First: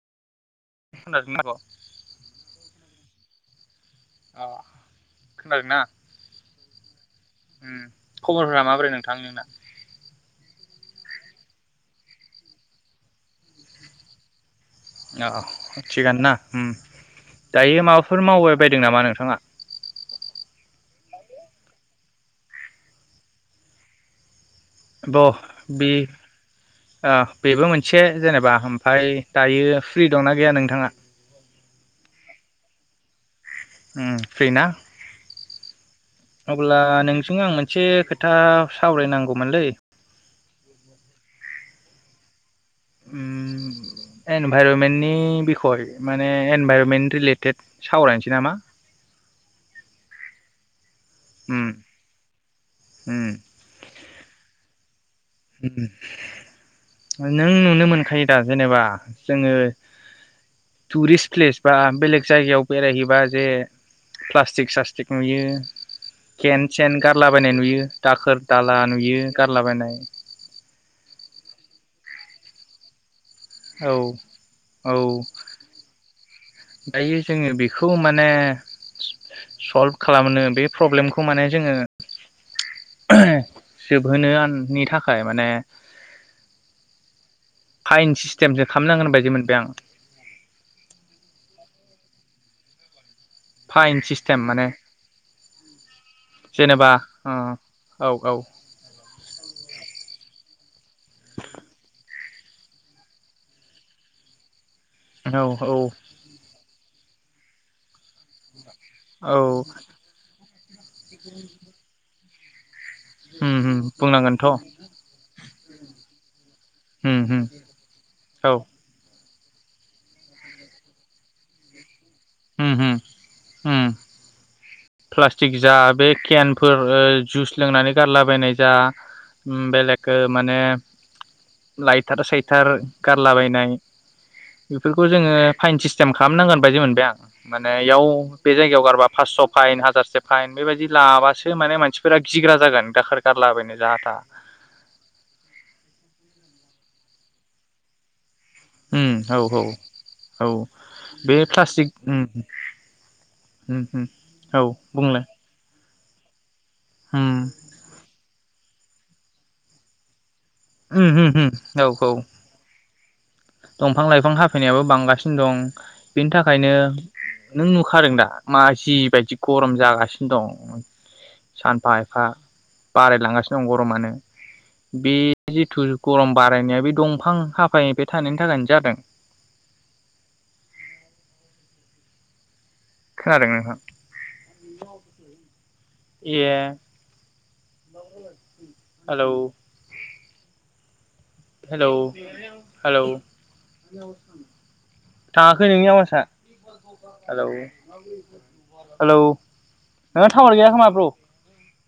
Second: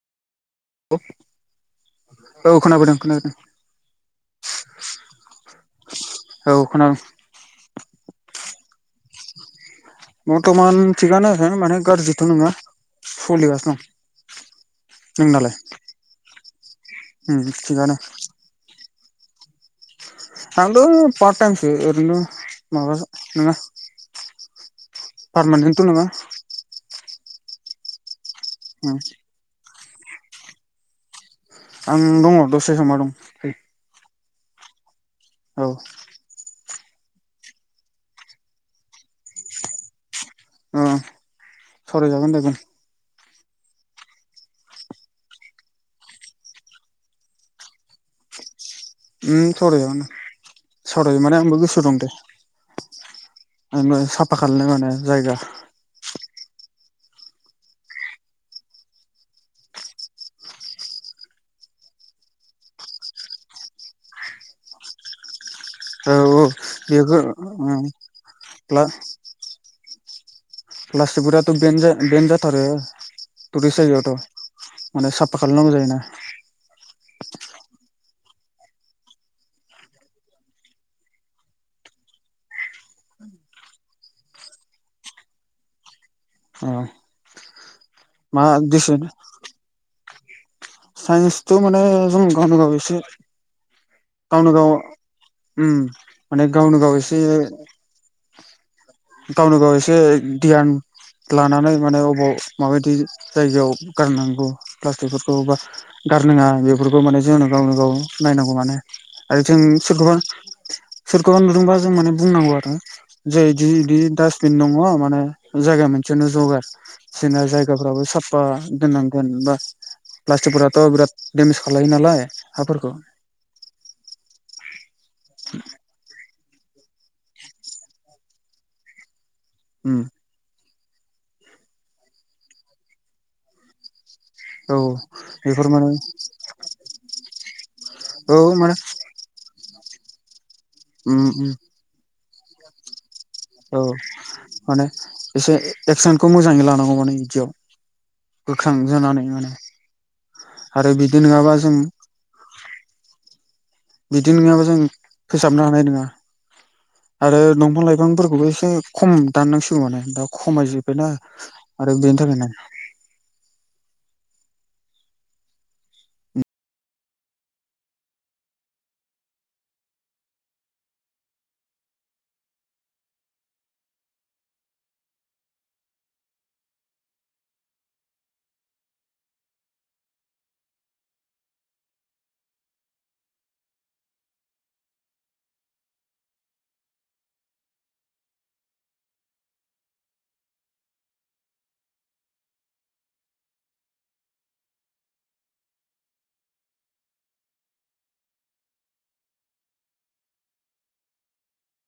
खोनादोंना आब'? हेलौ औ खोनाबोदों खोनादों। अ खोनादोंना औ खोनादों उम खबरफोरा माबोरै? नोंथां नोंना। बर्थमान थिगानो माने गाज्रिथ' नङा सलिगासिनो दं। औ नोंनालाय थिगानो ना उम उम दायो थिगानो माबाफोर मावबाय बायदों नामा नोंथां? थाङा थांदो फार्थ थायेमसो ओरैनो माबा नोङा। ब बे ओ बेबो मोनसे। जेनेबा उम आमफाय दायो फ्रि दंना गैया नोंथाङा? आं दङ दसे जना दं। उम फ्रिना? औ। अब्ला नोंजों आं मोनसे खोथा सावरायनांगौमोनलै। उम। सरायजागोन दे बुं उम एनभाइरमेन्टनि बिखय माने एनभाइरमेन्ट रिलेटेड सावरायनोसै नामा? उम सावराय जागोन दे। सावरायनो माने आंबो उम गोसोयाव दं दे। उम। नो साफा खालायनाय मानाय उम उ। नों नुनो मोनखायो दा जेनेबा जोंङो टुरिस्ट प्लेस बा बेलेग जायगायाव बेरायहैबा जे प्लास्टिक स्लास्टिक नुयो औ औ खेन सेन बेखौ गारलाबायनाय नुयो दाखोर दाला नुयो गारलाबायनाय। फ्लास्टिकफोराथ' बेन बेन जाथारो। टुरिस्ट औ जायगायावथ' औ माने साफा खालामनांगौ जायोना। जोंङो बेखौ माने सल्भ खालामनो बे प्रब्लेमखौ माने जोंङो जोबहोनो आन नि थाखाय माने अ फाइन मा सिस्टेमसो दिसुन खामनांगोन बायदि मोनबाय आं साइन्सथ' माने जों गावनो गाव एसे फाइन सिस्टेम गावनो माने गाव उम माने गावनो जेनेबा गाव एसे ओ औ औ गावनो गाव एसे धियान लानानै माने अबाव माबायदि जायगायाव गारनांगौ। प्लास्टिकफोरखौ औ औ गारनांङा बे बेफोरखौ माने जोंनो गावनो गाव नायनांगौ माने। औ आरो जों सोरखौबा सोरखौबा नुदोंबा जों माने बुंनांगौ आरो जे उम बिदि उम बिदि बुंनांगोनथ' डास्टबिन दङ माने जायगा मोनसे जौगार उम उम जोंना जायगाफ्राबो साफा औ दोननां जेनेबा प्लास्टिकफोराथ' बिराद दडेमेज खालायो नालाय उम हाफोरखो उम उम प्लास्टिक जा बे केेन फोर जुइस लोंनानै गारलाबायनाय जा उम बेलेगखो माने लायथार सायथार गारलाबायनाय औ बेफोरखौ जोङो बेफोर फाइन माने सिस्टेम खालामनांगोन बायदि मोनबाय आं माने बेयाव औ बे माने जायगायाव गारबा पासस' दाइन हाजार से फाइन बेबायदि उम उम लाबासो माने मानसिफोरा गिग्रा जागोन दाखोर गारलाबायनो औ जाहा थाहा माने एसे एक्सनखौ मोजाङै लानांगौमोन। नै इदियाव उम औ औ औ आरो बिदि बे नङाबा जों प्लास्टिक उम उम उम बिदि नङाबा औ जों बुंलाय फोसाबनो हानाय नङा। उम आरो दंफां लाइफांफोरखौबो एसे खम दाननांसिगौ माने दाउ उम खमायजोब्बायना उम उम औ आरो औ बेनि थाखायनो दंफां लाइफां हाफायनायाबो बांगासिनो दं बेनि थाखायनो नों नुखादों दा मा जिबायायदि गरम जागासिनो दं सानफा एफा बारायलांगासिनो दं गरमानो बे जिथु गरम बारायनाया बे दंफां हाफायनाय बे थानायनि थाखायनो जादों। खोनादों नोंथां [inaudible] ए हेलौ हेलौ हेलौ थाङाखै नोंनि आवासा हेलौ हेलौ नोंहा टावार गैया खोमाब्र